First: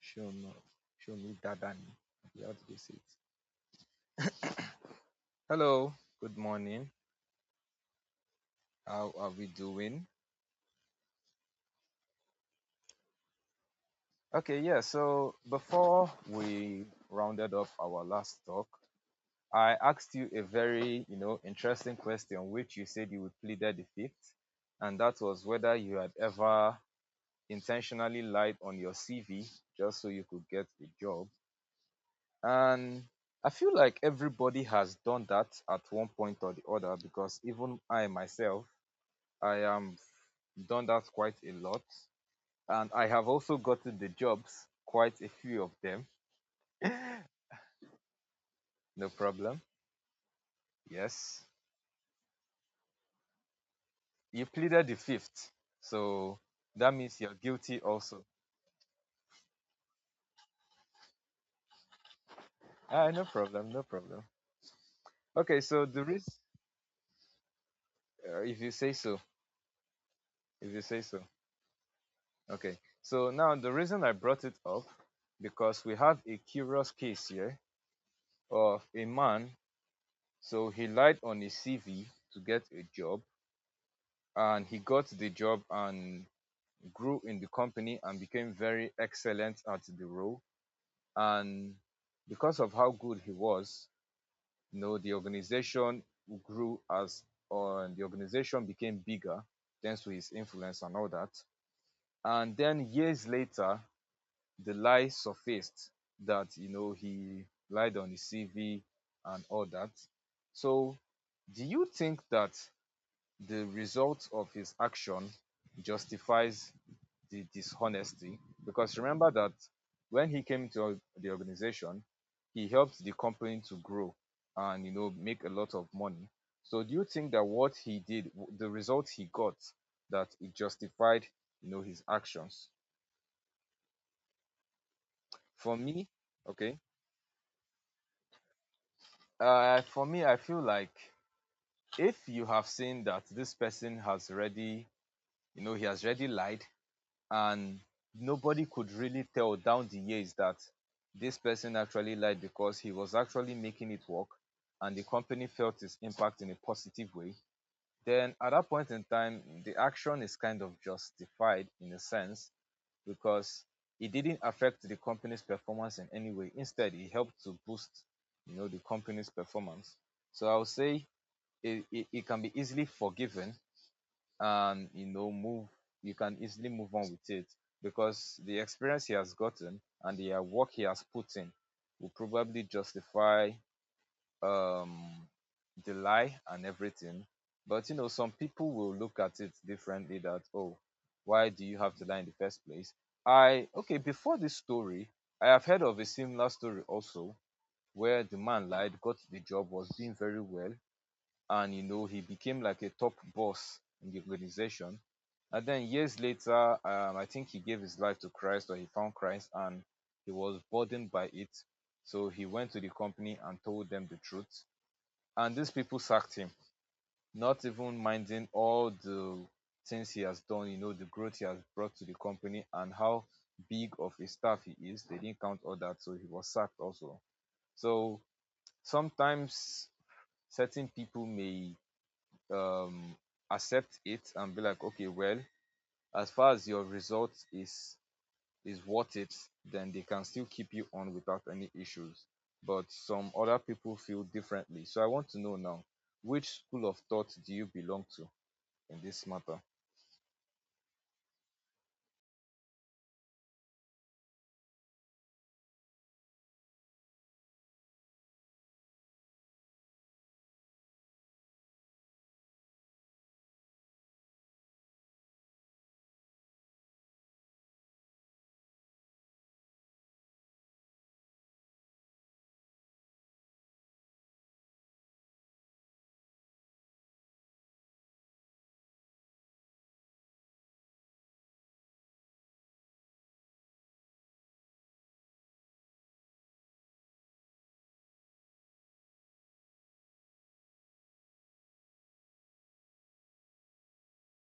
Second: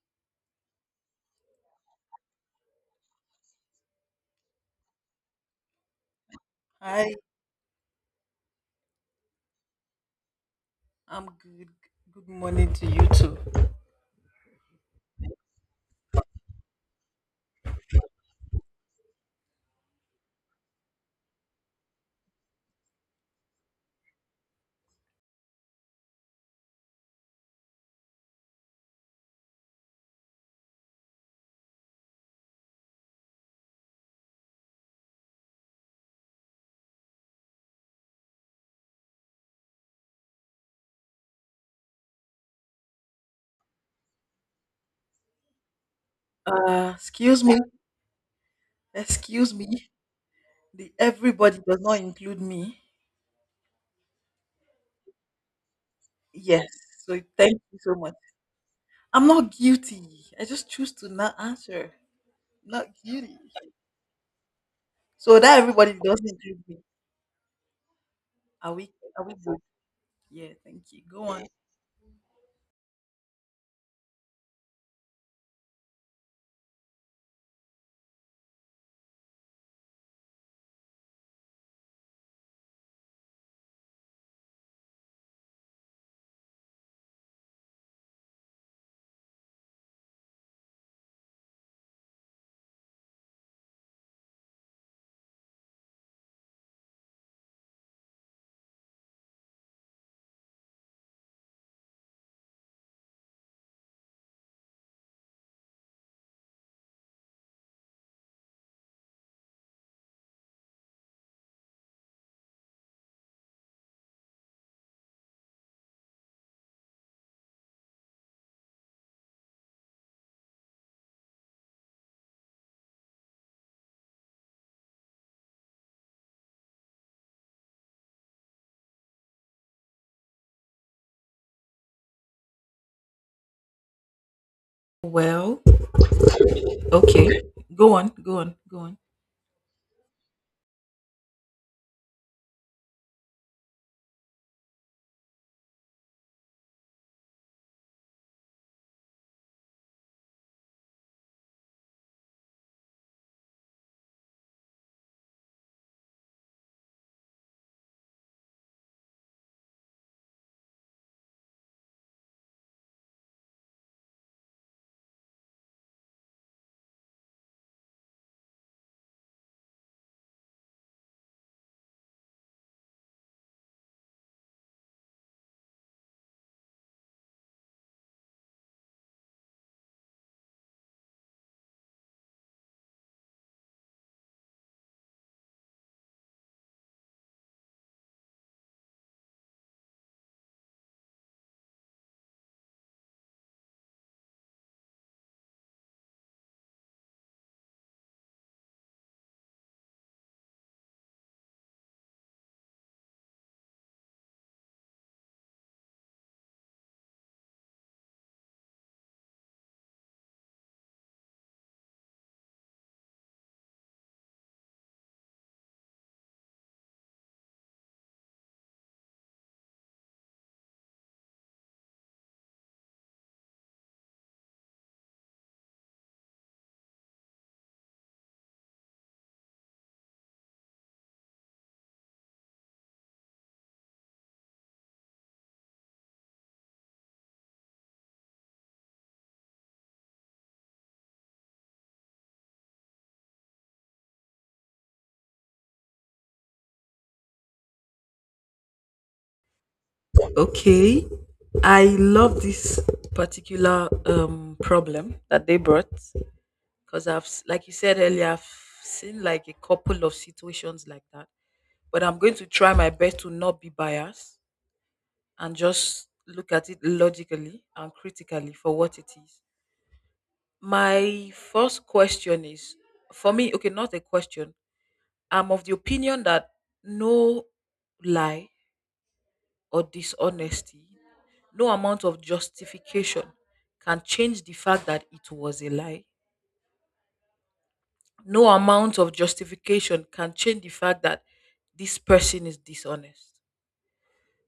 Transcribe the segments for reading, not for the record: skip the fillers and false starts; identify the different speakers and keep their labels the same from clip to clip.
Speaker 1: Show me, show me Dadani. Yeah, how do they say it? Hello, good morning.
Speaker 2: Hi,
Speaker 1: How are we doing?
Speaker 2: I'm good. Good morning to you too.
Speaker 1: Okay, yeah. So before we rounded off our last talk, I asked you a very, interesting question, which you said you would pleaded the fifth, and that was whether you had ever intentionally lied on your CV just so you could get a job. And I feel like everybody has done that at one point or the other because even I myself I am done that quite a lot, and I have also gotten the jobs, quite a few of them.
Speaker 2: Uh, excuse me,
Speaker 1: No
Speaker 2: excuse
Speaker 1: problem.
Speaker 2: me. The
Speaker 1: Yes,
Speaker 2: everybody does not include me.
Speaker 1: you pleaded the fifth, so
Speaker 2: Yes,
Speaker 1: that means
Speaker 2: so
Speaker 1: you're
Speaker 2: thank you
Speaker 1: guilty
Speaker 2: so much.
Speaker 1: also.
Speaker 2: I'm not guilty. I just choose to not answer. Not
Speaker 1: Ah, no
Speaker 2: guilty.
Speaker 1: problem, no problem.
Speaker 2: So
Speaker 1: Okay,
Speaker 2: that
Speaker 1: so
Speaker 2: everybody
Speaker 1: the
Speaker 2: doesn't
Speaker 1: reason,
Speaker 2: include me.
Speaker 1: if you
Speaker 2: Are
Speaker 1: say
Speaker 2: we?
Speaker 1: so,
Speaker 2: Yeah,
Speaker 1: if you
Speaker 2: thank
Speaker 1: say
Speaker 2: you.
Speaker 1: so.
Speaker 2: Go on.
Speaker 1: Okay, so now the reason I brought it up because we have a curious case here of a man. So he lied on his CV to get a job, and he got the job, and grew in the company and became very excellent at the role. And because of how good he was, the organization grew as the organization became bigger thanks to his influence and all that. And then years later, the lie surfaced that he lied on his CV and all that. So, do you think that the result of his action justifies the dishonesty because remember that when he came to the organization, he helped the company to grow and make a lot of money. So do you think that what he did, the result he got, that it justified his actions?
Speaker 2: Well,
Speaker 1: For me, okay,
Speaker 2: okay. Go on.
Speaker 1: for me, I feel like if you have seen that this person has already, you know, he has already lied, and nobody could really tell down the years that this person actually lied because he was actually making it work and the company felt its impact in a positive way, then at that point in time, the action is kind of justified in a sense because it didn't affect the company's performance in any way. Instead, it helped to boost, the company's performance. So I would say it can be easily forgiven and you can easily move on with it because the experience he has gotten and the work he has put in will probably justify um the lie and everything, but some people will look at it differently that, oh, why do you have to lie in the first place. I Okay, before this story I have heard of a similar story also where the man lied, got the job, was doing very well, and he became like a top boss in the organization. And then years later, I think he gave his life to Christ or he found Christ, and he was burdened by it, so he went to the company and told them the truth, and these people sacked him, not even minding all the things he has done, the growth he has brought to the company and how big of a staff he is. They didn't count all that, so he was sacked also. So sometimes certain people may um accept it and be like, okay, well, as far as your result is worth it, then they can still keep you on without any issues, but some other people feel differently. So I want to know now, which school of thought do you belong to in this matter?
Speaker 2: Okay. I love this particular problem that they brought. Because like you said earlier, I've seen like a couple of situations like that. But I'm going to try my best to not be biased and just look at it logically and critically for what it is. My first question is for me, okay, not a question. I'm of the opinion that no lie or dishonesty, no amount of justification can change the fact that it was a lie. No amount of justification can change the fact that this person is dishonest.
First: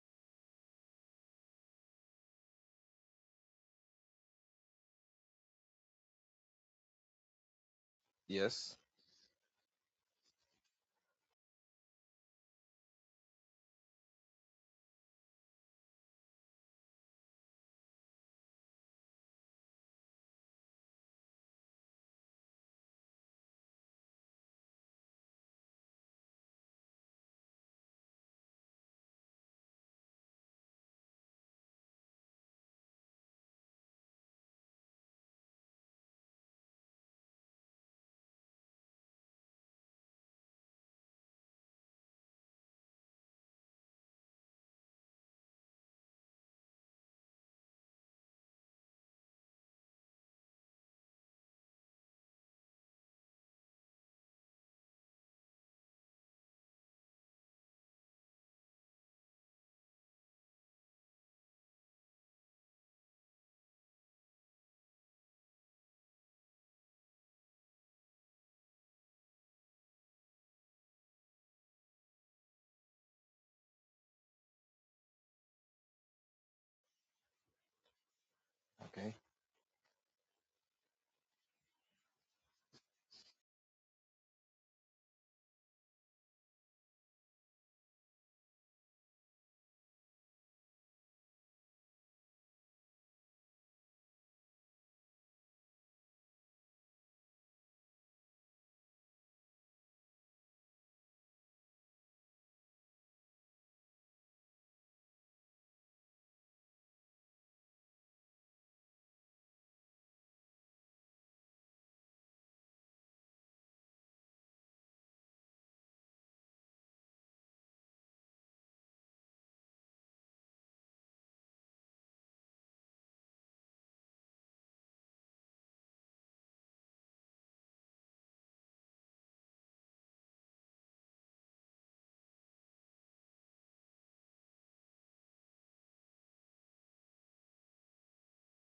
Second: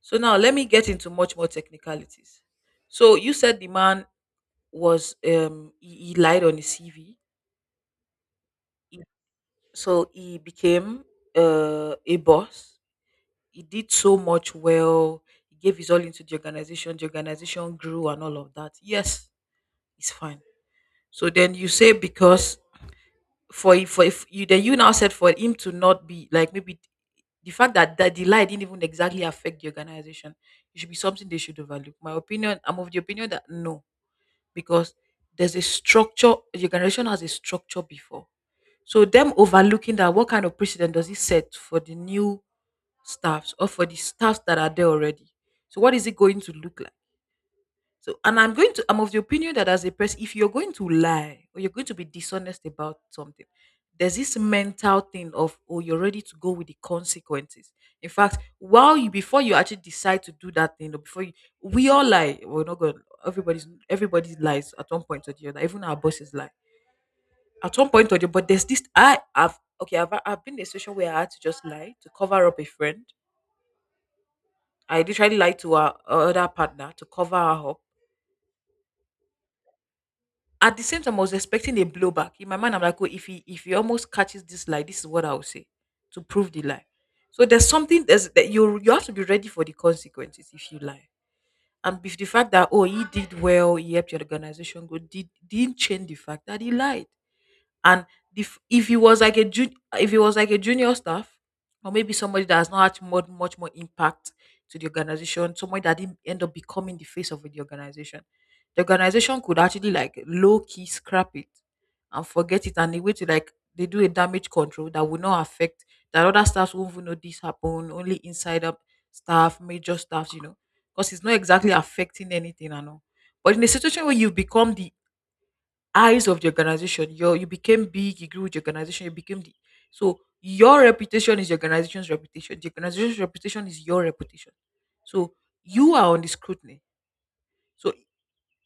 Speaker 2: So now let me get into much more technicalities. So you said the man was he lied on his CV.
Speaker 1: Yes.
Speaker 2: He- so he became a boss. He did so much well. He gave his all into the organization. The organization grew and all of that. Yes, it's fine. So then you say because for if you then you now said for him to not be like maybe. The fact that, that the lie didn't even exactly affect the organization, it should be something they should overlook. My opinion, I'm of the opinion that no, because there's a structure, the organization has a structure before. So them overlooking that, what kind of precedent does it set for the new staffs or for the staffs that are there already? So what is it going to look like? So, and I'm going to, I'm of the opinion that as a person, if you're going to lie or you're going to be dishonest about something, there's this mental thing of, oh, you're ready to go with the consequences. In fact, while you, before you actually decide to do that thing, or before you, we all lie. We're not going, everybody's, everybody lies at one point or the other. Even our bosses lie at one point or the, but there's this, I have, okay, I've been in a situation where I had to just lie to cover up a friend. I literally lied to our other partner to cover her up.
Speaker 1: Okay.
Speaker 2: At the same time, I was expecting a blowback. In my mind, I'm like, oh, if he almost catches this lie, this is what I will say to prove the lie. So that you have to be ready for the consequences if you lie. And if the fact that, oh, he did well, he helped your organization go, didn't change the fact that he lied. And if he was like if he was like a junior staff, or maybe somebody that has not had much more impact to the organization, somebody that didn't end up becoming the face of the organization could actually like low key scrap it and forget it, and a way to like they do a damage control that will not affect, that other staffs won't even know this happened, only insider staff, major staffs, you know, because it's not exactly affecting anything and all. But in a situation where you become the eyes of the organization. You became big, you grew with the organization, you became the, so your reputation is the organization's reputation. The organization's reputation is your reputation. So you are on the scrutiny. So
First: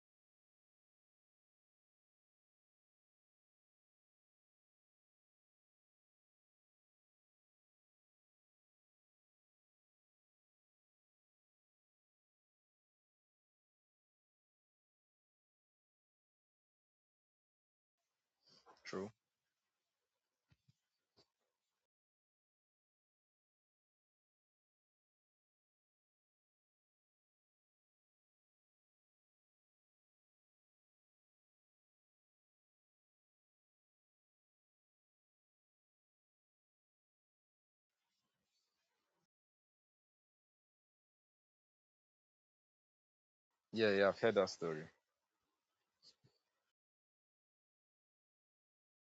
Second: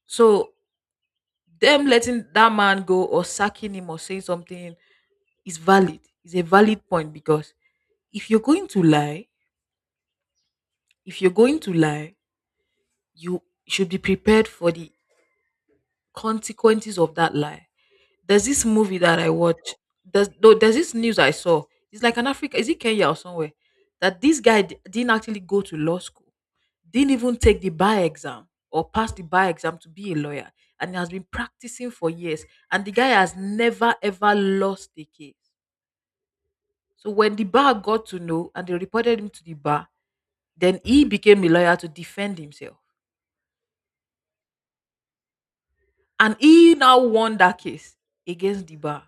Speaker 2: so them letting that man go or sacking him or saying something is valid. It's a valid point because if you're going to lie, if you're going to lie, you should be prepared for the consequences of that lie. There's this movie
Speaker 1: True.
Speaker 2: that I watched. There's no, there's this news I saw. It's like an Africa. Is it Kenya or somewhere? That this guy didn't actually go to law school, didn't even take the bar exam or pass the bar exam to be a lawyer, and he has been practicing for years. And the guy has never ever lost a case. So when the bar got to know and they reported him to the bar, then he became a lawyer to defend himself.
Speaker 1: Yeah, yeah, I've heard that story.
Speaker 2: And he now won that case against the bar.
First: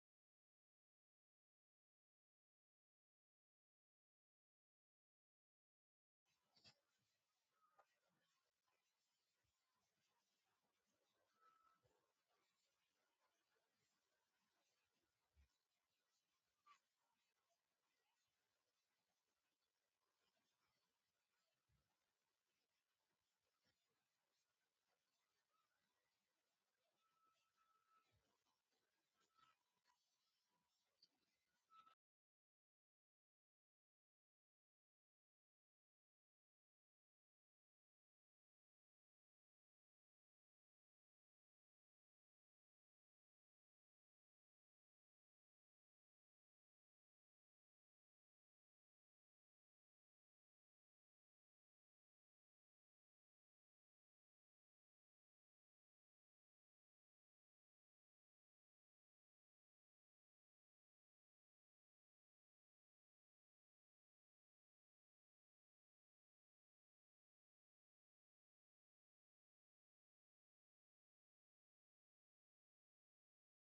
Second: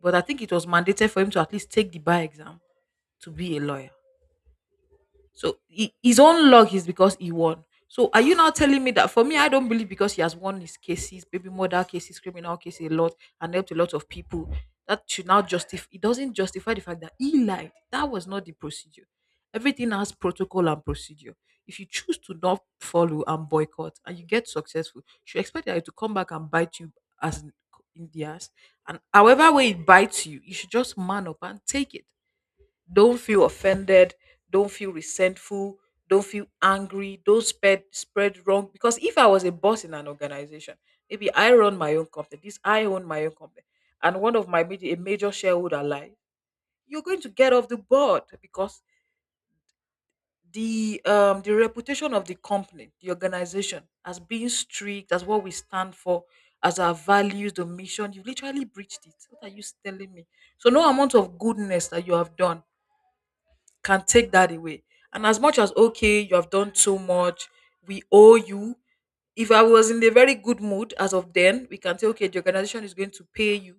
Speaker 2: But I think it was mandated for him to at least take the bar exam to be a lawyer. So he, his own luck is because he won. So are you now telling me that, for me, I don't believe because he has won his cases, baby murder cases, criminal cases a lot, and helped a lot of people. That should now justify. It doesn't justify the fact that he lied. That was not the procedure. Everything has protocol and procedure. If you choose to not follow and boycott, and you get successful, you should expect that to come back and bite you, as in the ass. And however way it bites you, you should just man up and take it. Don't feel offended. Don't feel resentful. Don't feel angry. Don't spread wrong. Because if I was a boss in an organization, maybe I run my own company. This I own my own company, and one of my major, a major shareholder lie, you're going to get off the board because the reputation of the company, the organization, as being strict, as what we stand for, as our values, the mission, you literally breached it. What are you telling me? So no amount of goodness that you have done can take that away. And as much as, okay, you have done too much, we owe you. If I was in a very good mood as of then, we can say, okay, the organization is going to pay you,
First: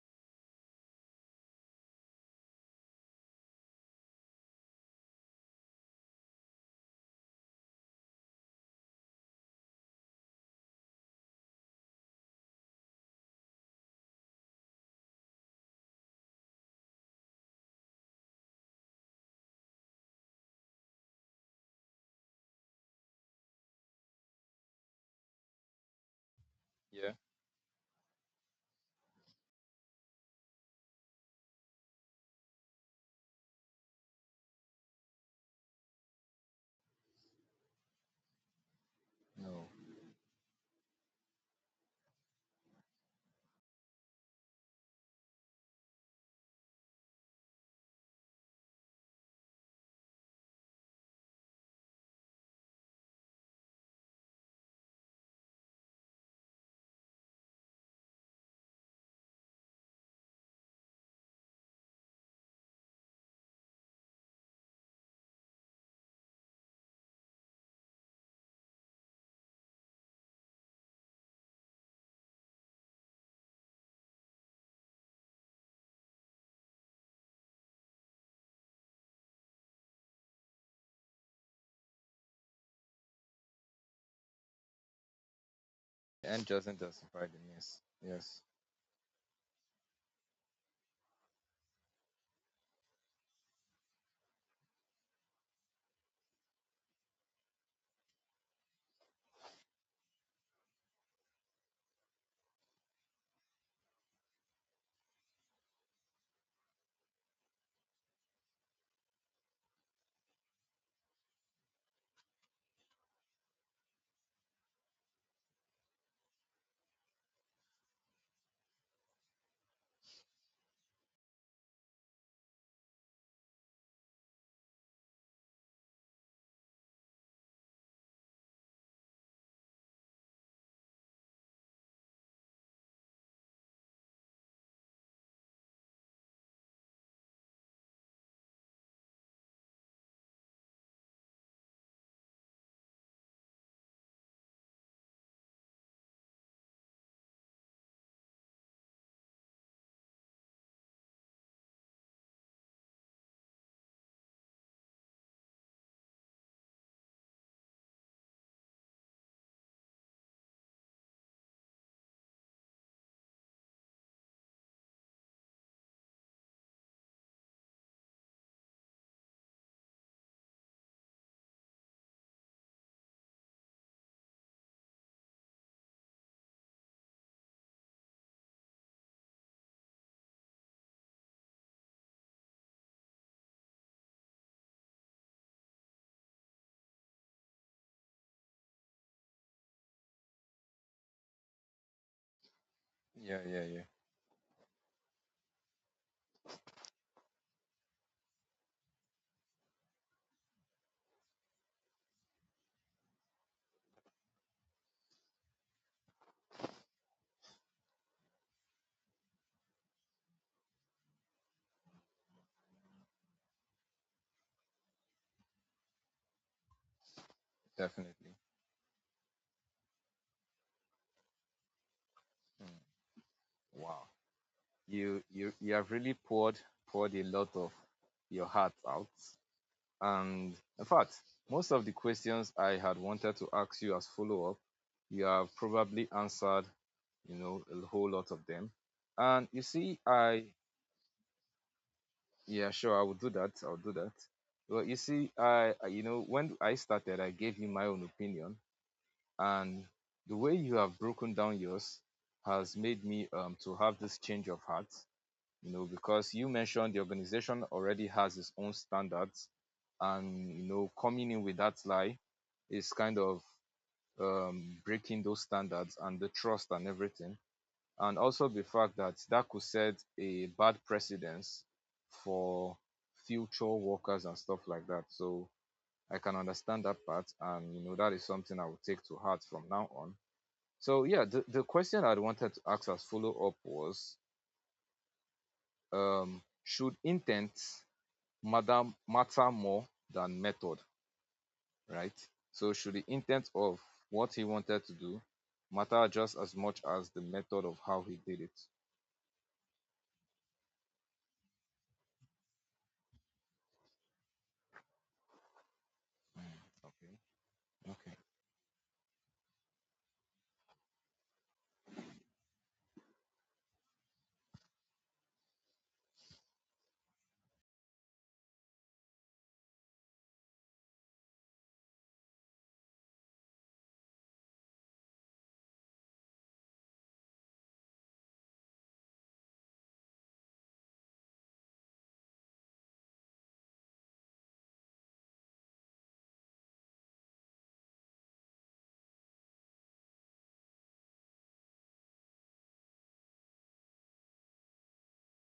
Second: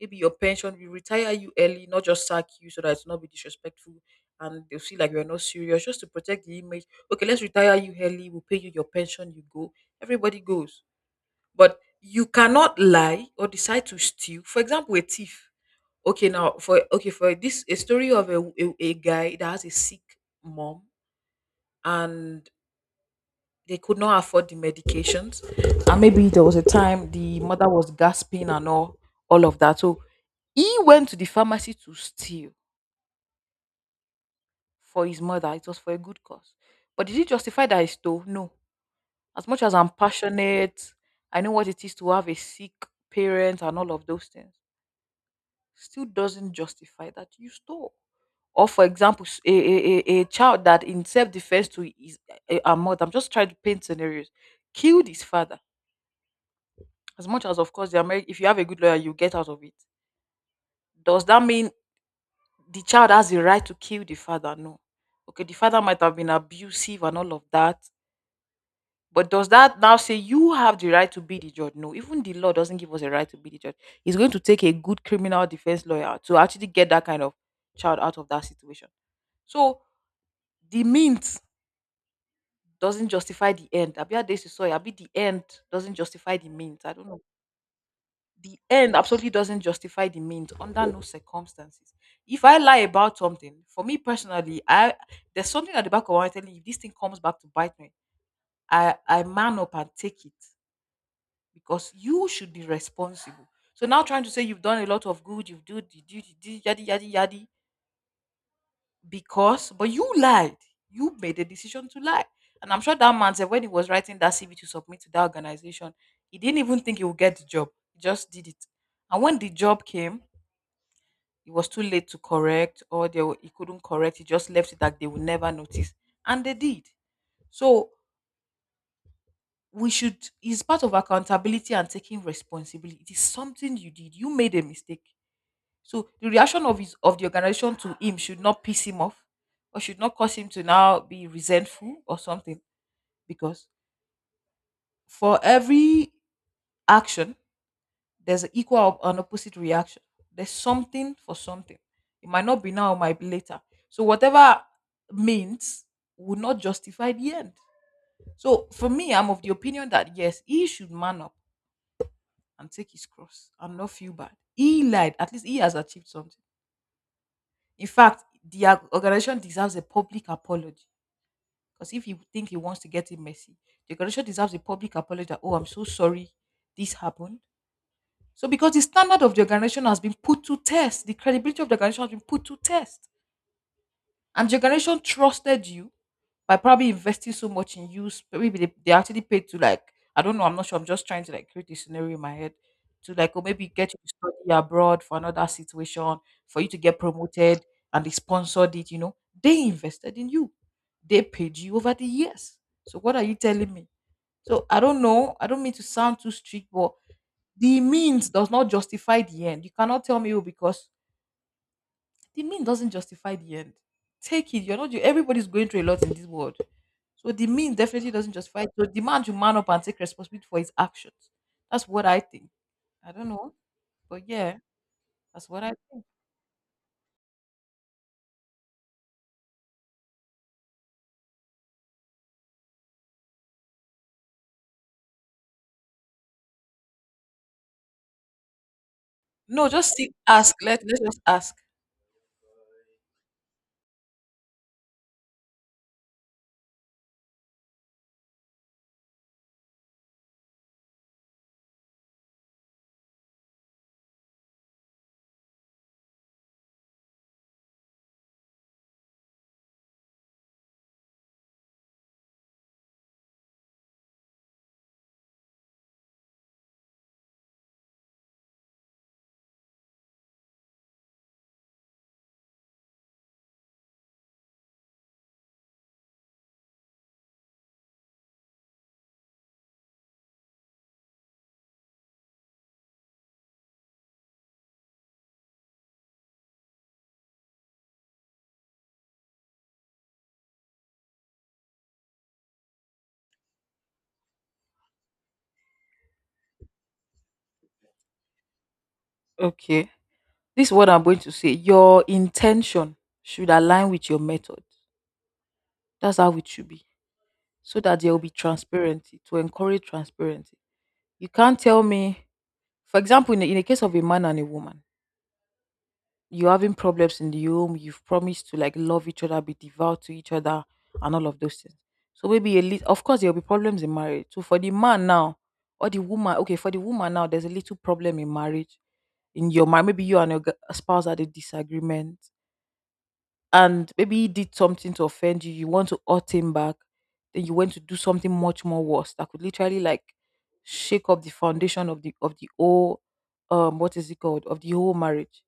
Speaker 2: maybe your pension, we retire you early, not just sack you so that it's not be disrespectful and they'll see like you're not serious, just to protect the image. Okay, let's retire you early, we'll pay you your pension, you go. Everybody goes. But you cannot lie or decide to steal. For example, a thief. Okay, for this, a story of a guy that has a sick mom, and they could not afford the medications, and maybe there was a time
Speaker 1: Yeah.
Speaker 2: the mother was gasping and all of that. So he went to the pharmacy to steal for his mother. It was for a good cause, but did it justify that he stole? No. As much
Speaker 1: No.
Speaker 2: as I'm passionate, I know what it is to have a sick parent and all of those things, still doesn't justify that you stole. Or for example, a child that, in self-defense to his, a mother, I'm just trying to paint scenarios, killed his father. As much as, of course, if you have a good lawyer, you get out of it. Does that mean the child has the right to kill the father? No. Okay, the father might have been abusive and all of that. But does that now say you have the right to be the judge? No, even the law doesn't give us a right to be the judge. It's going to take a good criminal defense lawyer to actually get that kind of child out of that situation. So the means doesn't justify the end. Abi how days you saw it, abi the end doesn't justify
Speaker 1: And
Speaker 2: the
Speaker 1: doesn't
Speaker 2: means. I don't know.
Speaker 1: justify the mess. Yes.
Speaker 2: The end absolutely doesn't justify the means under no circumstances. If I lie about something, for me personally, I there's something at the back of my mind telling me, if this thing comes back to bite me, I man up and take it because you should be responsible. So now trying to say you've done a lot of good, you've do the do the do yadi yadi yadi. Because but you lied, you made a decision to lie, and I'm sure that man said when he was writing that CV to submit to that organization, he didn't even think he would get the job, he just did it. And when the job came, it was too late to correct, or he couldn't correct, he just left it that they would never notice, and they did. So we should, it's part of accountability and taking responsibility. It is something you did, you made a mistake. So the reaction of his of the organization to him should not piss him off or should not cause him to now be resentful or something. Because for every action, there's an equal or an opposite reaction. There's something for something. It might not be now, it might be later. So whatever means would not justify the end. So for me, I'm of the opinion that yes, he should man up and take his cross and not feel bad. He lied. At least he has achieved something. In fact, the organization deserves a public apology because if you think he wants to get it messy, the organization deserves a public apology that, oh, I'm so sorry this happened. So, because the standard of the organization has been put to test, the credibility of the organization has been put to test. And your generation trusted you by probably investing so much in you. Maybe they actually paid to, like, I don't know, I'm not sure. I'm just trying to, like, create a scenario in my head to, like,
Speaker 1: Yeah,
Speaker 2: or
Speaker 1: yeah,
Speaker 2: maybe
Speaker 1: yeah.
Speaker 2: get you to study abroad for another situation, for you to get promoted and they sponsored it, you know. They invested in you. They paid you over the years. So what are you telling me? So I don't know. I don't mean to sound too strict, but the means does not justify the end. You cannot tell me, oh, because the mean doesn't justify the end. Take it. You're not you. Everybody's going through a lot in this world. So the mean definitely doesn't
Speaker 1: Definitely.
Speaker 2: justify it. So the man should man up and take responsibility for his actions. That's what I think.
Speaker 1: Mm.
Speaker 2: I don't know,
Speaker 1: Wow.
Speaker 2: but yeah,
Speaker 1: you
Speaker 2: that's
Speaker 1: you
Speaker 2: what
Speaker 1: you
Speaker 2: I
Speaker 1: have
Speaker 2: think.
Speaker 1: really poured a lot of your heart out, and in fact most of the questions I had wanted to ask you as follow up you have probably answered, a whole lot of them. And you
Speaker 2: No, just
Speaker 1: see
Speaker 2: see,
Speaker 1: I
Speaker 2: ask. Let's just ask.
Speaker 1: yeah, sure, I will do that, I'll do that. Well, you see when I started I gave you my own opinion, and the way you have broken down yours has made me to have this change of heart, you know, because you mentioned the organization already has its own standards, and you know, coming in with that lie is kind of breaking those standards and the trust and everything, and also the fact that that could set a bad precedence for future workers and stuff like that. So I can understand that part, and that is something I will take to heart from now on. So yeah, the question I wanted to ask as follow up was should intent matter more than method, right? So should the intent of what he wanted to do matter just as much as the method of how he did it?
Speaker 2: Okay, this is what I'm going to say. Your intention should align with your method. That's how it should be,
Speaker 1: Okay.
Speaker 2: so that there
Speaker 1: Okay.
Speaker 2: will be transparency to encourage transparency. You can't tell me, for example, in the case of a man and a woman. You're having problems in the home, you've promised to, like, love each other, be devout to each other, and all of those things. So maybe a little, of course, there'll be problems in marriage. So for the man now, or the woman, okay, for the woman now, there's a little problem in marriage. In your mind, maybe you and your spouse had a disagreement, and maybe he did something to offend you. You want to hurt him back, then you went to do something much more worse that could literally, like, shake up the foundation of the whole, what is it called, of the whole marriage.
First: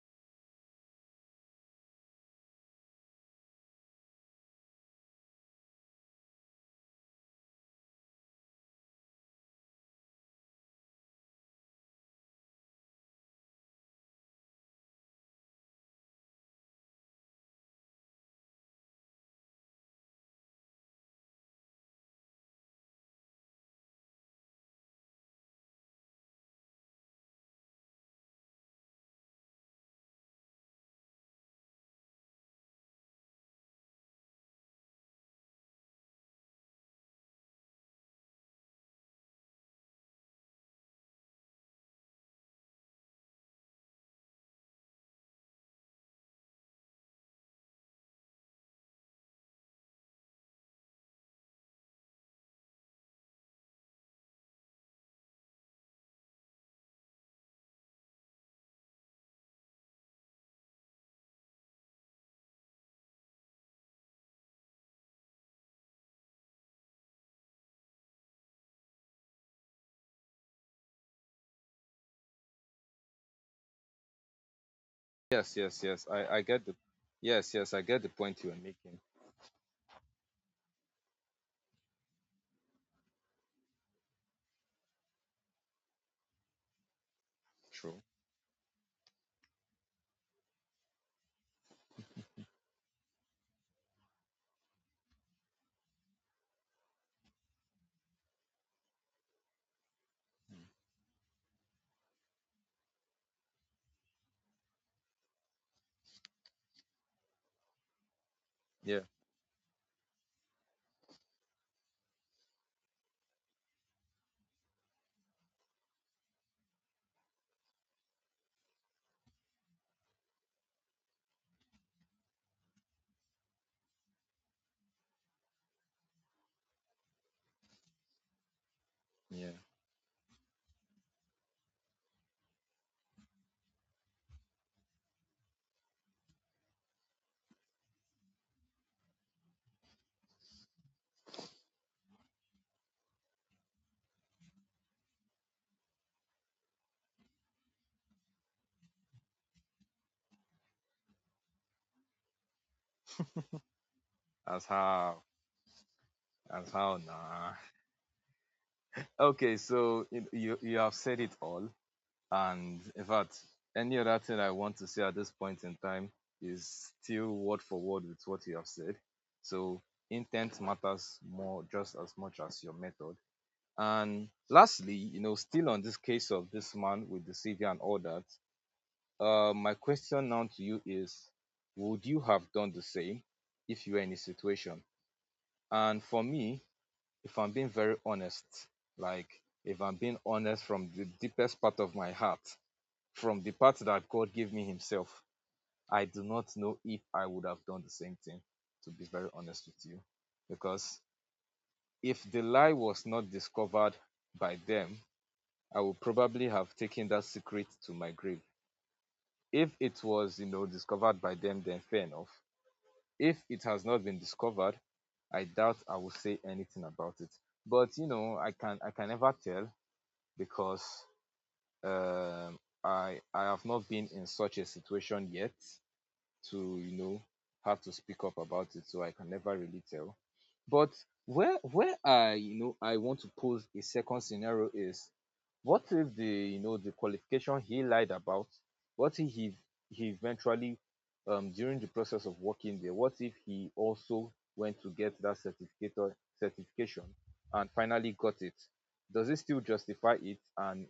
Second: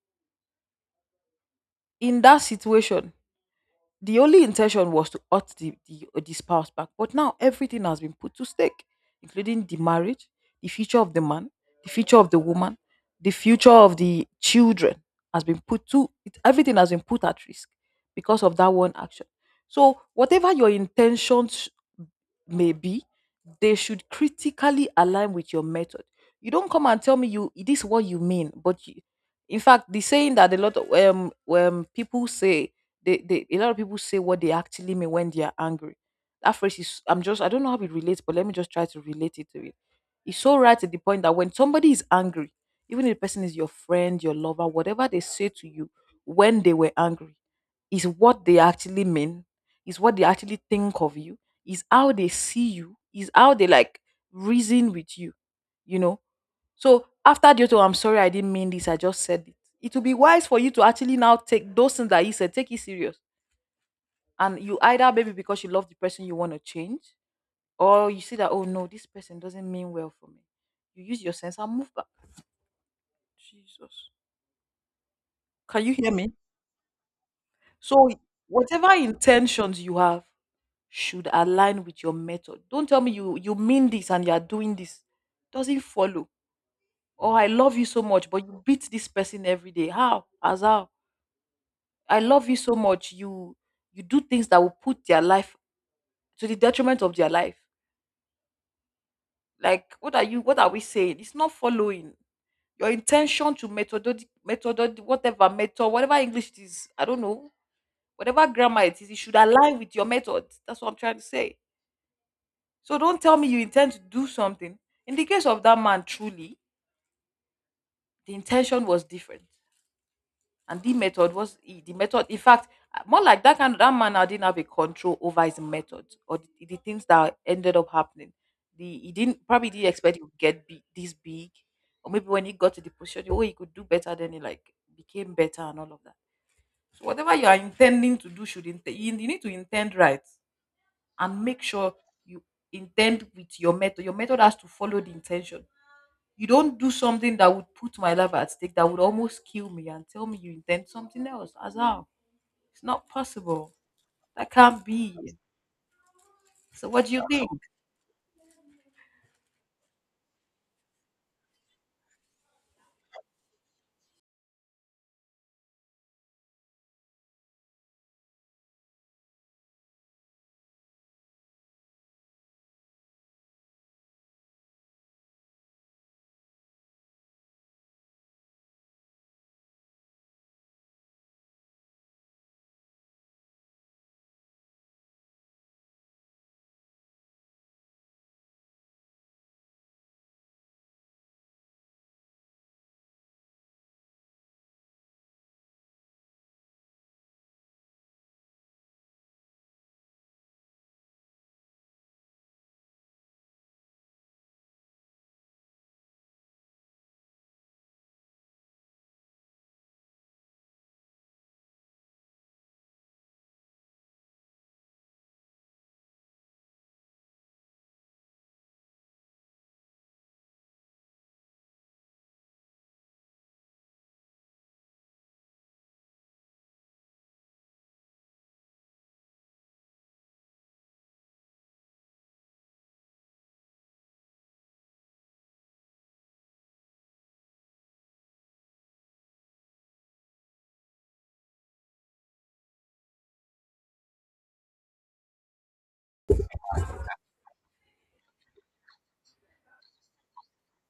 Speaker 2: In that situation, the only intention was to hurt the spouse back. But now everything has been put to stake, including the marriage, the future of the man, the future of the woman, the future of the children has been put to it, everything has been put at risk because of that one action. So whatever your intentions may be, they should critically align with your method. You don't come and tell me you this is what you mean, but you, in fact, the saying that a lot of people say a lot of people say what they actually mean when they are angry. That phrase is, I'm just, I don't know how it relates, but let me just try to relate it to it. It's so right at the point that when somebody is angry, even if the person is your friend, your lover, whatever they say to you when they were angry, is what they actually mean, is what they actually think of you, is how they see you, is how they, like, reason with you, you know. So after the auto, I'm sorry I didn't mean this, I just said it. It will be wise for you to actually now take those things that he said, take it serious and you either maybe because you love the person you want to change or you see that, oh no, this person doesn't mean well for me, you use your sense and move back. Jesus,
Speaker 1: Yes, yes,
Speaker 2: can you
Speaker 1: yes.
Speaker 2: hear
Speaker 1: I
Speaker 2: me?
Speaker 1: I get the yes, yes. I get the
Speaker 2: So
Speaker 1: point you are
Speaker 2: whatever
Speaker 1: making.
Speaker 2: intentions you have should align with your method. Don't tell me you mean this and you are doing this. Doesn't follow. Oh, I love you so
Speaker 1: True.
Speaker 2: much but you beat this person every day. How? As how? I love you so much you you do things that will put their life to the detriment of their life. Like, what are you? What are we saying? It's not following your intention to methodology, method, whatever English it is. I don't know. Whatever grammar
Speaker 1: Yeah.
Speaker 2: it is, it should align with your method. That's what I'm trying to say. So don't tell me you intend to do something. In the case of that man, truly, the intention was different. And the method was the method. In fact, more like that kind of that man now didn't have a control over his method or the things that ended up happening. The he didn't
Speaker 1: Yeah.
Speaker 2: probably didn't expect he would get big, this big, or maybe when he got to the position, oh, he could do better. Then he, like, became better and all of that. So whatever you are intending to do, should you need to intend right and make sure you intend with your method. Your method has to follow the intention. You don't do something that would put my life at stake, that would almost kill me, and tell me you intend something else. As how? It's not possible. That
Speaker 1: As
Speaker 2: can't be.
Speaker 1: how, as
Speaker 2: So,
Speaker 1: how
Speaker 2: what do you think?
Speaker 1: nah. Okay. So you have said it all. And in fact, any other thing I want to say at this point in time is still word for word with what you have said. So intent matters more just as much as your method. And lastly, still on this case of this man with the savior and all that, my question now to you is, would you have done the same if you were in a situation? And for me, if I'm being very honest, like if I'm being honest from the deepest part of my heart, from the part that God gave me Himself, I do not know if I would have done the same thing, to be very honest with you. Because if the lie was not discovered by them, I would probably have taken that secret to my grave. If it was, discovered by them, then fair enough. If it has not been discovered, I doubt I will say anything about it. But I can never tell because um, I have not been in such a situation yet to have to speak up about it, so I can never really tell. But where I you know I want to pose a second scenario is, what if the, the qualification he lied about, what if he eventually, during the process of working there, what if he also went to get that certificate or certification and finally got it? Does it still justify it? And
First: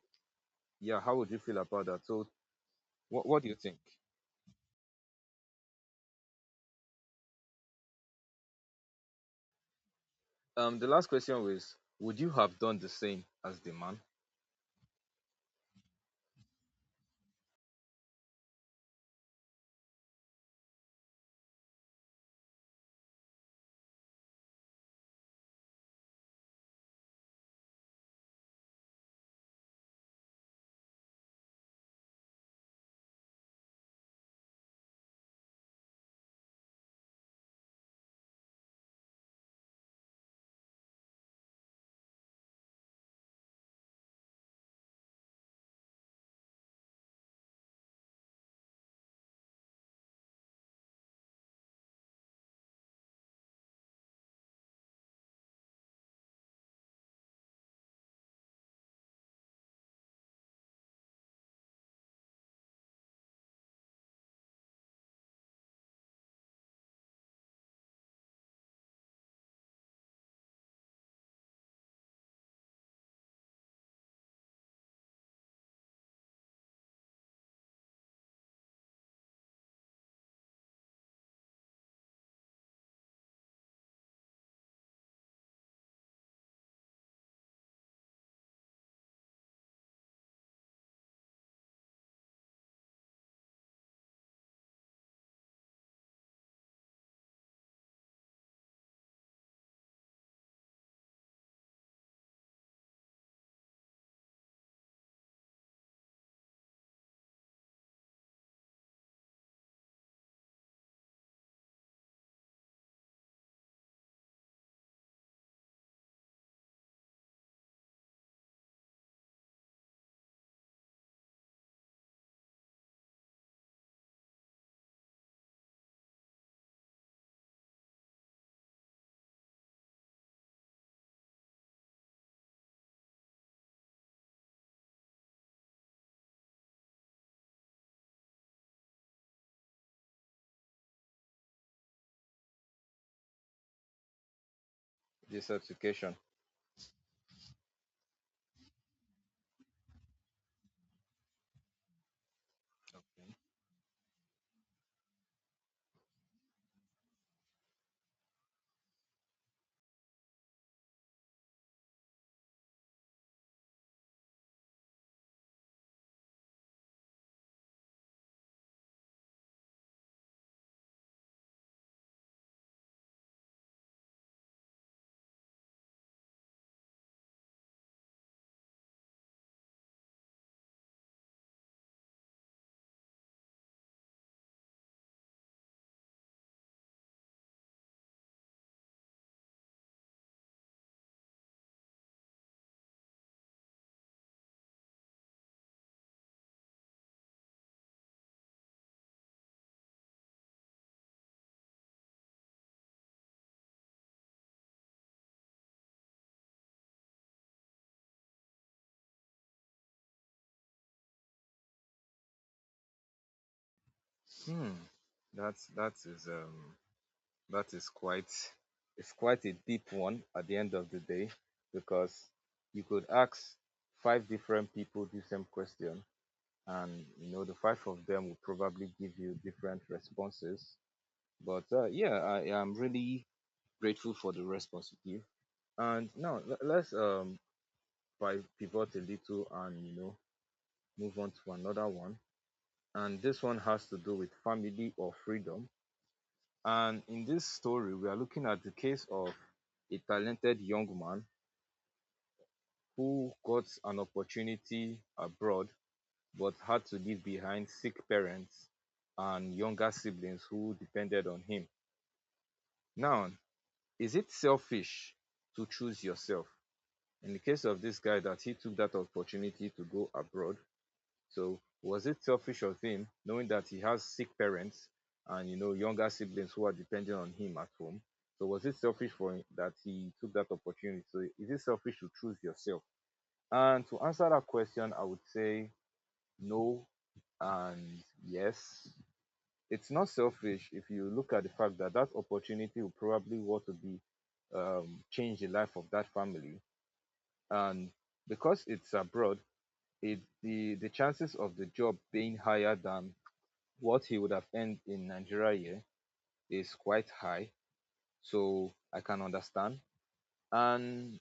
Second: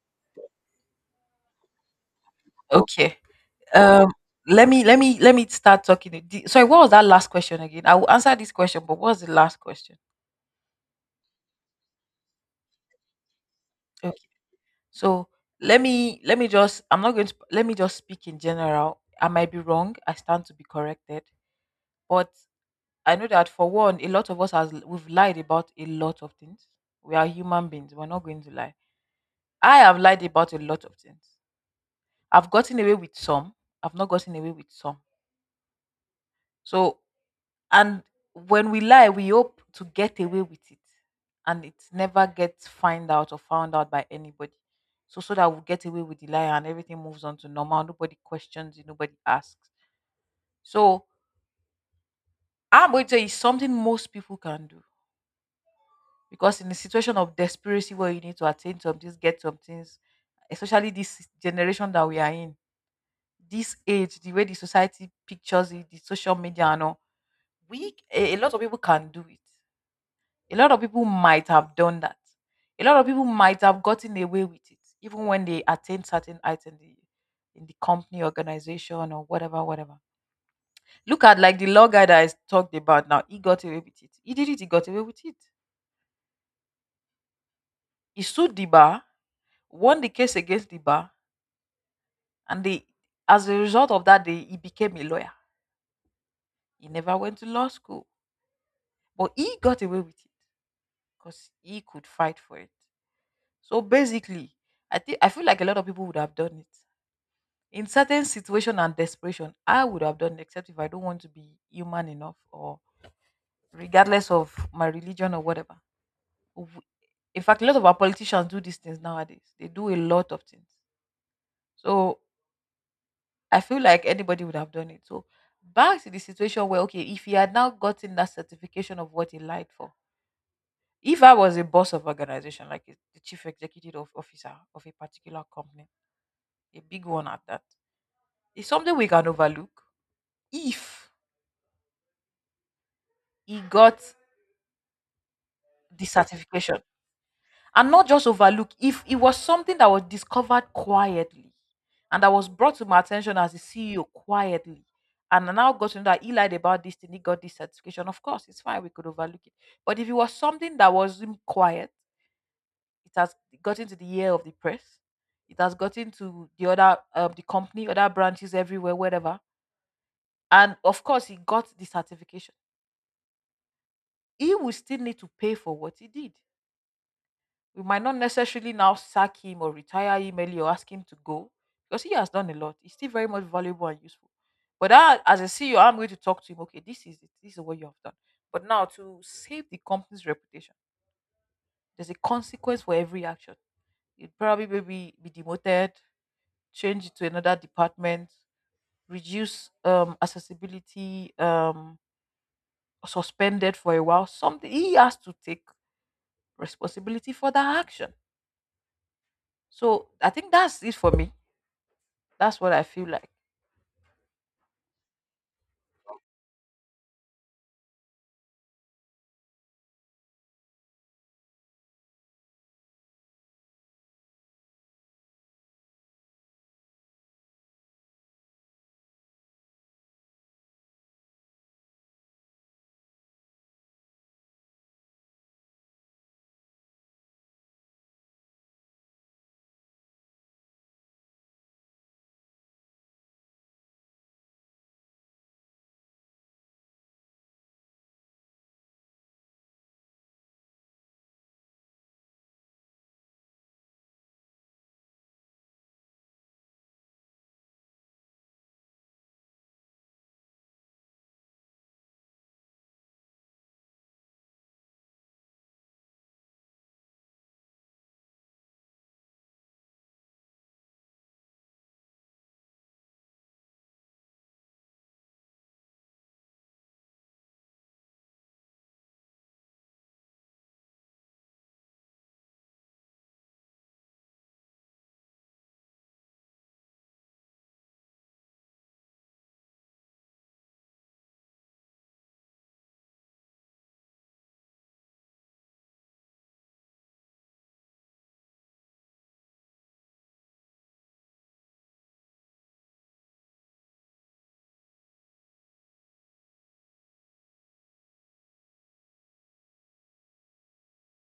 Speaker 1: yeah, how would you feel about that? So
Speaker 2: Okay.
Speaker 1: what do you think?
Speaker 2: Um. Let me start talking. Sorry, what was that last question again? I will answer this question, but what was the last question?
Speaker 1: The last question was, would you have done the same as the man?
Speaker 2: Okay. So let me just, I'm not going to, let me just speak in general. I might be wrong. I stand to be corrected. But I know that for one, a lot of us has we've lied about a lot of things. We are human beings. We're not going to lie. I have lied about a lot of things. I've gotten away with some. I've not gotten away with some. So and when we lie, we hope to get away with it. And it never gets find out or found out by anybody. So so that we get away with the lie and everything moves on to normal. Nobody questions it, nobody asks. So I'm going to say it's something most people can do because in a situation of desperation where you need to attain some things, get some things, especially this generation that we are in, this age, the way the society pictures it, the social media and all, we a lot of people can do it. A lot of people might have done that. A lot of people might have gotten away with it, even when they attain certain heights in the company, organization, or whatever, whatever. Look at like the law guy that I talked about now. He got away with it. He did it. He got away with it. He sued the bar, won the case against the bar, and they, as a result of that, he became a lawyer. He never went to law school, but he got away with it because he could fight for it. So basically, I think I feel like a lot of people would have done it in certain situation and desperation. I would have done it, except if I don't want to be human enough, or regardless of my religion or whatever. W- In fact, a lot of our politicians do these things nowadays. They do a lot of things. So I feel like anybody would have done it. So back to the situation where okay, if he had now gotten that certification of what he lied for, if I was a boss of organization, like the chief executive of officer of a particular company, a big one at that, it's something we can overlook if he got
Speaker 1: This
Speaker 2: the
Speaker 1: application.
Speaker 2: certification, and not just overlook if it was something that was discovered quietly and that was brought to my attention as a CEO quietly. And I now got to know that he lied about this thing, he got this certification. Of course, it's fine, we could overlook it. But if it was something that was in quiet, it has gotten to the ear of the press, it has gotten to the other, the company, other branches everywhere, wherever. And of course, he got the certification. He will still need to pay for what he did. We might not necessarily now sack him or retire him early or ask him to go because he has done a lot. He's still very much valuable and useful. But that, as a CEO, I'm going to talk to him. Okay, this is it. This is what you have done. But now to save the company's reputation, there's a consequence for every action. It probably maybe be demoted, change it to another department, reduce accessibility, suspended for a while. Something he has to take responsibility for that action. So I think that's it for me. That's what I feel like.
Speaker 1: Hmm. That's that is quite it's quite a deep one at the end of the day, because you could ask five different people the same question and the five of them will probably give you different responses. But yeah, I am really grateful for the response you give. And now let's pivot a little and move on to another one. And this one has to do with family or freedom. And in this story, we are looking at the case of a talented young man who got an opportunity abroad but had to leave behind sick parents and younger siblings who depended on him. Now, is it selfish to choose yourself? In the case of this guy, that he took that opportunity to go abroad, so was it selfish of him, knowing that he has sick parents and younger siblings who are depending on him at home? So was it selfish for him that he took that opportunity? So is it selfish to choose yourself? And to answer that question, I would say no and yes. It's not selfish if you look at the fact that that opportunity will probably want to be change the life of that family, and because it's abroad, it the chances of the job being higher than what he would have earned in Nigeria here is quite high, so I can understand. And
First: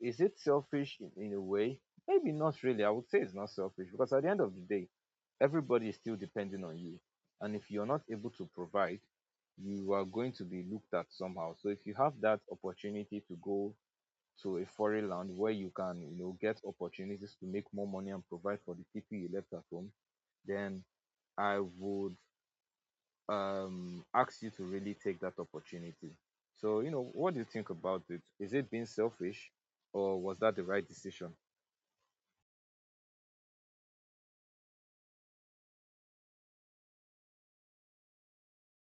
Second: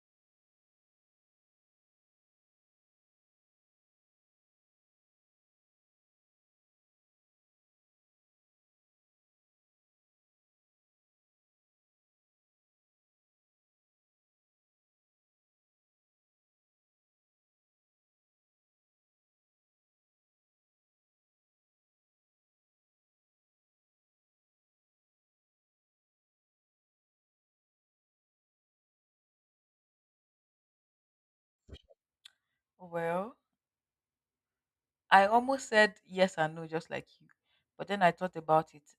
Speaker 1: is it selfish in a way? Maybe not really. I would say it's not selfish because at the end of the day, everybody is still depending on you. And if you're not able to provide, you are going to be looked at somehow. So if you have that opportunity to go to a foreign land where you can, get opportunities to make more money and provide for the people you left at home, then I would asks you to really take that opportunity. So, what do you think about it? Is it being selfish or was that the right decision?
Speaker 2: Well, I almost said yes and no, just like you. But then I thought about it.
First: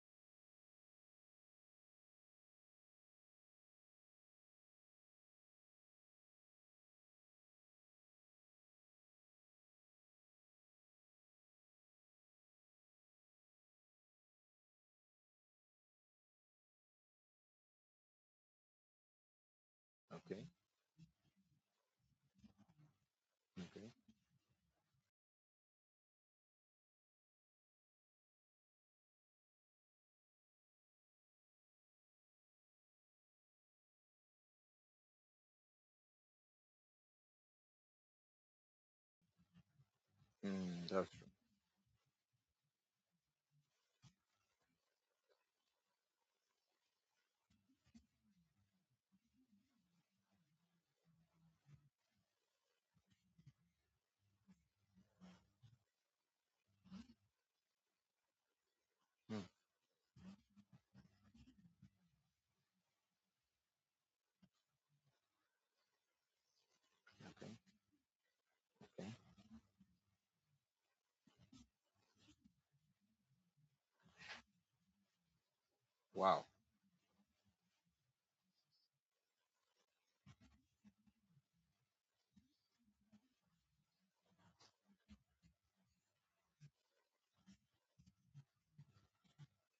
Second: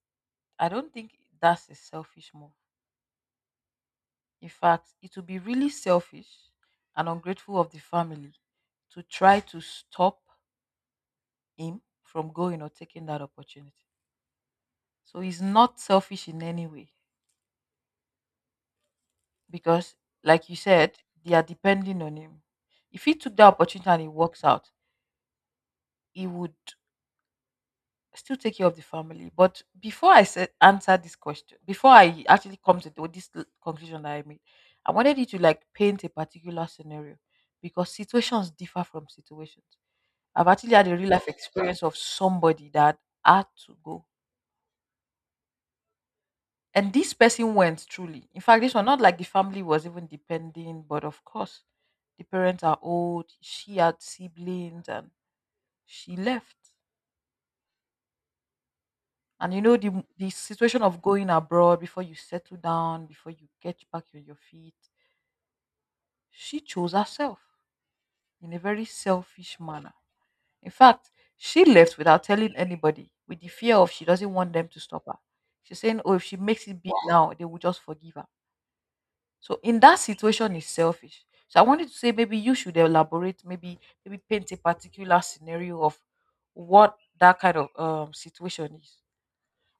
Speaker 2: I don't think that's a selfish move. In fact, it would be really selfish and ungrateful of the family to try to stop him from going or taking that opportunity. So he's not selfish in any way because,
Speaker 1: Okay.
Speaker 2: like you said, they are depending on him. If he took the
Speaker 1: Okay.
Speaker 2: opportunity and it works out, he would still take care of the family. But before I said answer this question, before I actually come to conclusion that I made, I wanted you to like paint a particular scenario because situations differ from situations. I've actually
Speaker 1: Mm,
Speaker 2: had a
Speaker 1: that's
Speaker 2: real
Speaker 1: true.
Speaker 2: life experience of somebody that had to go. And this person went truly. In fact, this one not like the family was even depending, but of course, the parents are old. She had siblings and she left.
Speaker 1: Mm,
Speaker 2: And you know, the situation of going abroad before you settle down, before you get back on your feet, she chose herself
Speaker 1: okay.
Speaker 2: in a very
Speaker 1: Okay.
Speaker 2: selfish manner. In fact, she left without telling anybody with the fear of she doesn't want them to stop her. She's saying, oh, if she
Speaker 1: Wow.
Speaker 2: makes it big now, they will just forgive her. So in that situation is selfish. So I wanted to say maybe you should elaborate, maybe paint a particular scenario of what that kind of situation is.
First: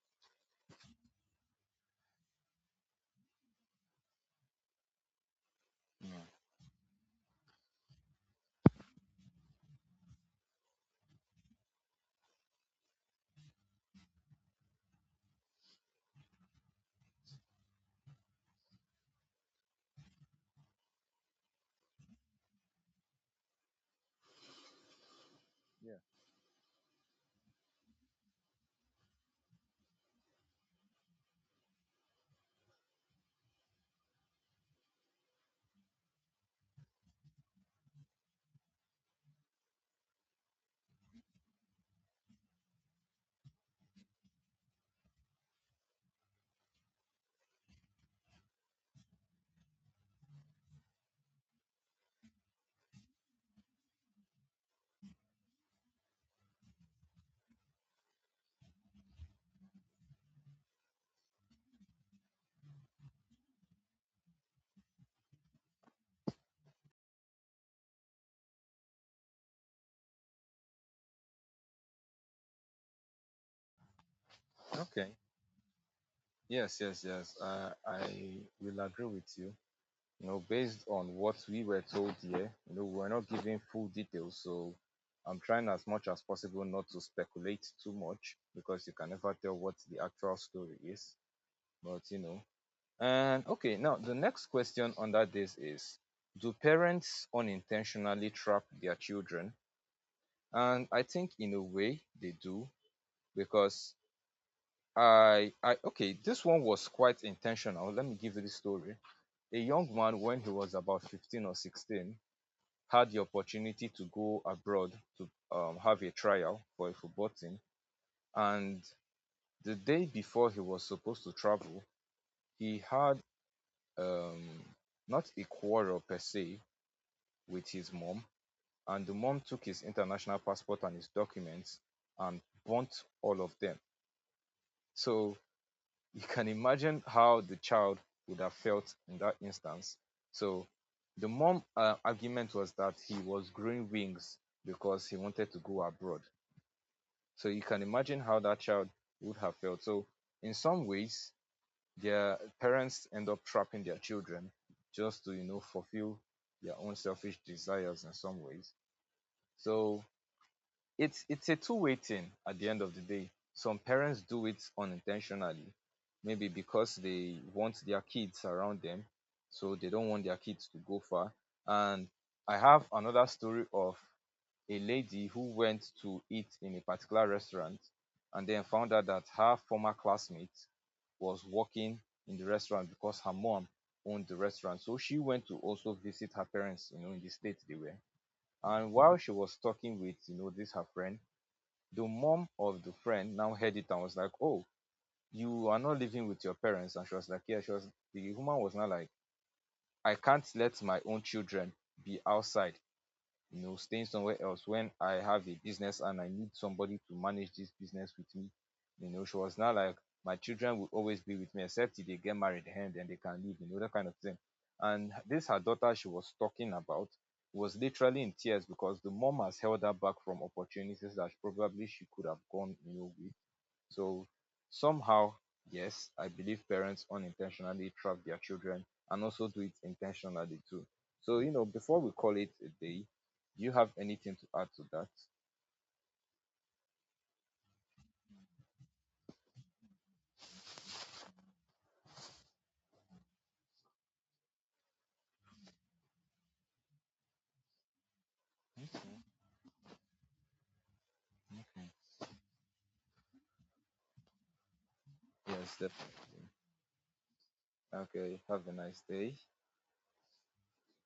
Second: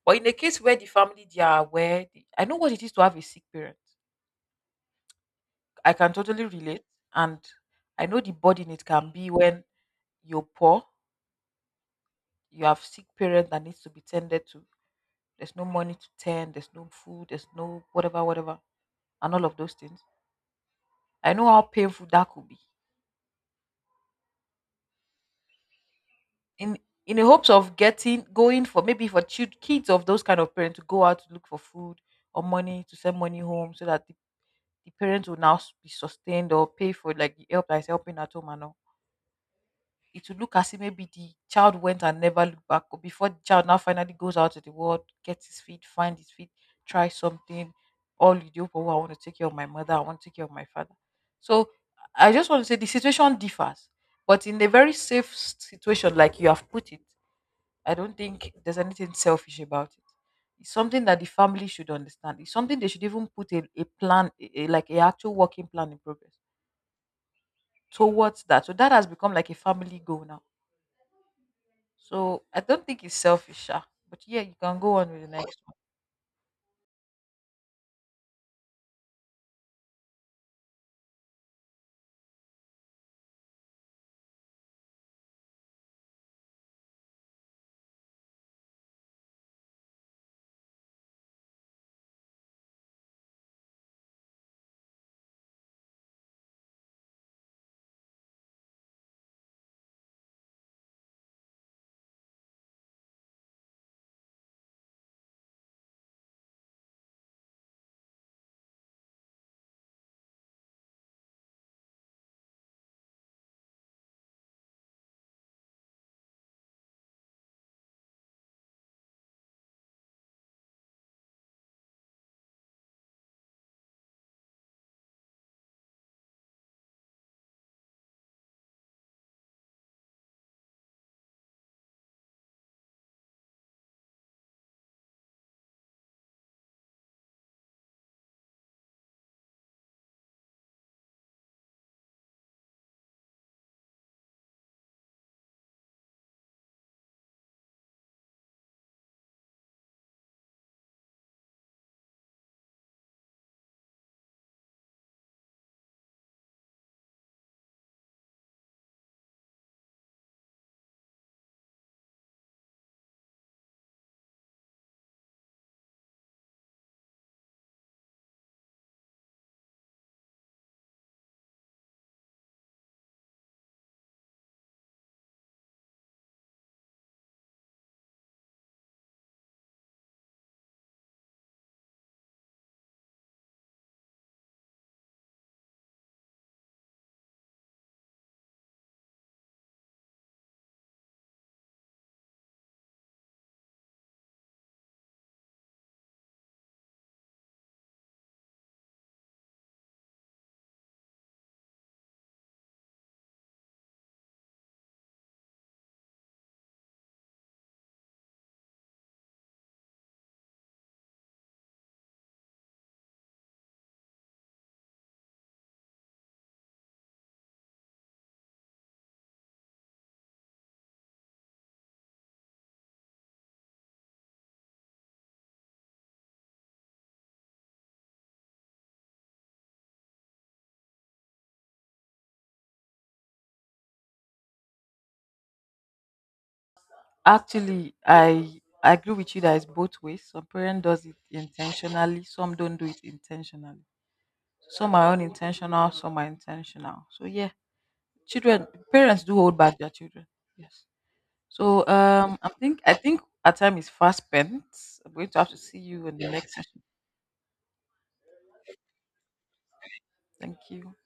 Speaker 2: But in the case where the family they are aware, I know what it is to have a sick parent. I can
Speaker 1: Mm,
Speaker 2: totally relate, and I know the burden it can be when you're poor, you have sick parents that needs to be tended to. There's no money to tend, there's no food, there's no whatever, whatever, and all of those things. I know how painful that could be.
Speaker 1: yeah.
Speaker 2: In in the hopes of getting going for maybe for kids of those kind of parents to go out to look for food or money to send money home so that the parents will now be sustained or pay for like the help that's helping at home and all, it will look as if maybe the child went and never looked back, or before the child now finally goes out to the world, find his feet, try something, all you do, oh, I want to take care of my mother, I want to take care of my father. So I just want to say the situation differs. But in a very safe situation, like you have put it, I don't think there's anything selfish about it. It's something that the family should understand. It's something they should even put a plan, like a actual working plan in progress towards that. So that has become like a family goal now. So I don't think it's selfish, sha. But yeah, you can go on
Speaker 1: Okay.
Speaker 2: with the next one.
Speaker 1: Yes, yes, yes. I will agree with you. Based on what we were told here, we're not giving full details, so I'm trying as much as possible not to speculate too much because you can never tell what the actual story is. But and okay, now the next question on that this is, do parents unintentionally trap their children? And I think in a way they do because I okay, this one was quite intentional. Let me give you the story. A young man, when he was about 15 or 16, had the opportunity to go abroad to, have a trial for a football team. And the day before he was supposed to travel, he had, um, not a quarrel per se, with his mom, and the mom took his international passport and his documents and burnt all of them. So you can imagine how the child would have felt in that instance. So the mom, argument was that he was growing wings because he wanted to go abroad. So you can imagine how that child would have felt. So in some ways, their parents end up trapping their children just to fulfill their own selfish desires in some ways. So it's a two-way thing at the end of the day. Some parents do it unintentionally, maybe because they want their kids around them, so they don't want their kids to go far. And I have another story of a lady who went to eat in a particular restaurant and then found out that her former classmate was working in the restaurant because her mom owned the restaurant. So she went to also visit her parents, in the state they were. And while she was talking with, this her friend, the mom of the friend now heard it and was like, "Oh, you are not living with your parents." And she was like, "Yeah." She was The woman was not like, "I can't let my own children be outside, staying somewhere else when I have a business and I need somebody to manage this business with me." She was now like, "My children will always be with me except if they get married, and then they can leave." That kind of thing. And this her daughter she was talking about was literally in tears because the mom has held her back from opportunities that probably she could have gone, with. So somehow, yes, I believe parents unintentionally trap their children and also do it intentionally too. So, before we call it a day, do you have anything to add to that?
Speaker 2: Actually, I agree with you that it's both ways. Some parent does it intentionally, some don't do it intentionally. Some are unintentional, some are intentional. So yeah, children parents do hold back their children. Yes. So I think our time is fast spent. I'm going to have to
Speaker 1: Yes,
Speaker 2: see you in the next session.
Speaker 1: okay. Have a nice day.
Speaker 2: Thank you.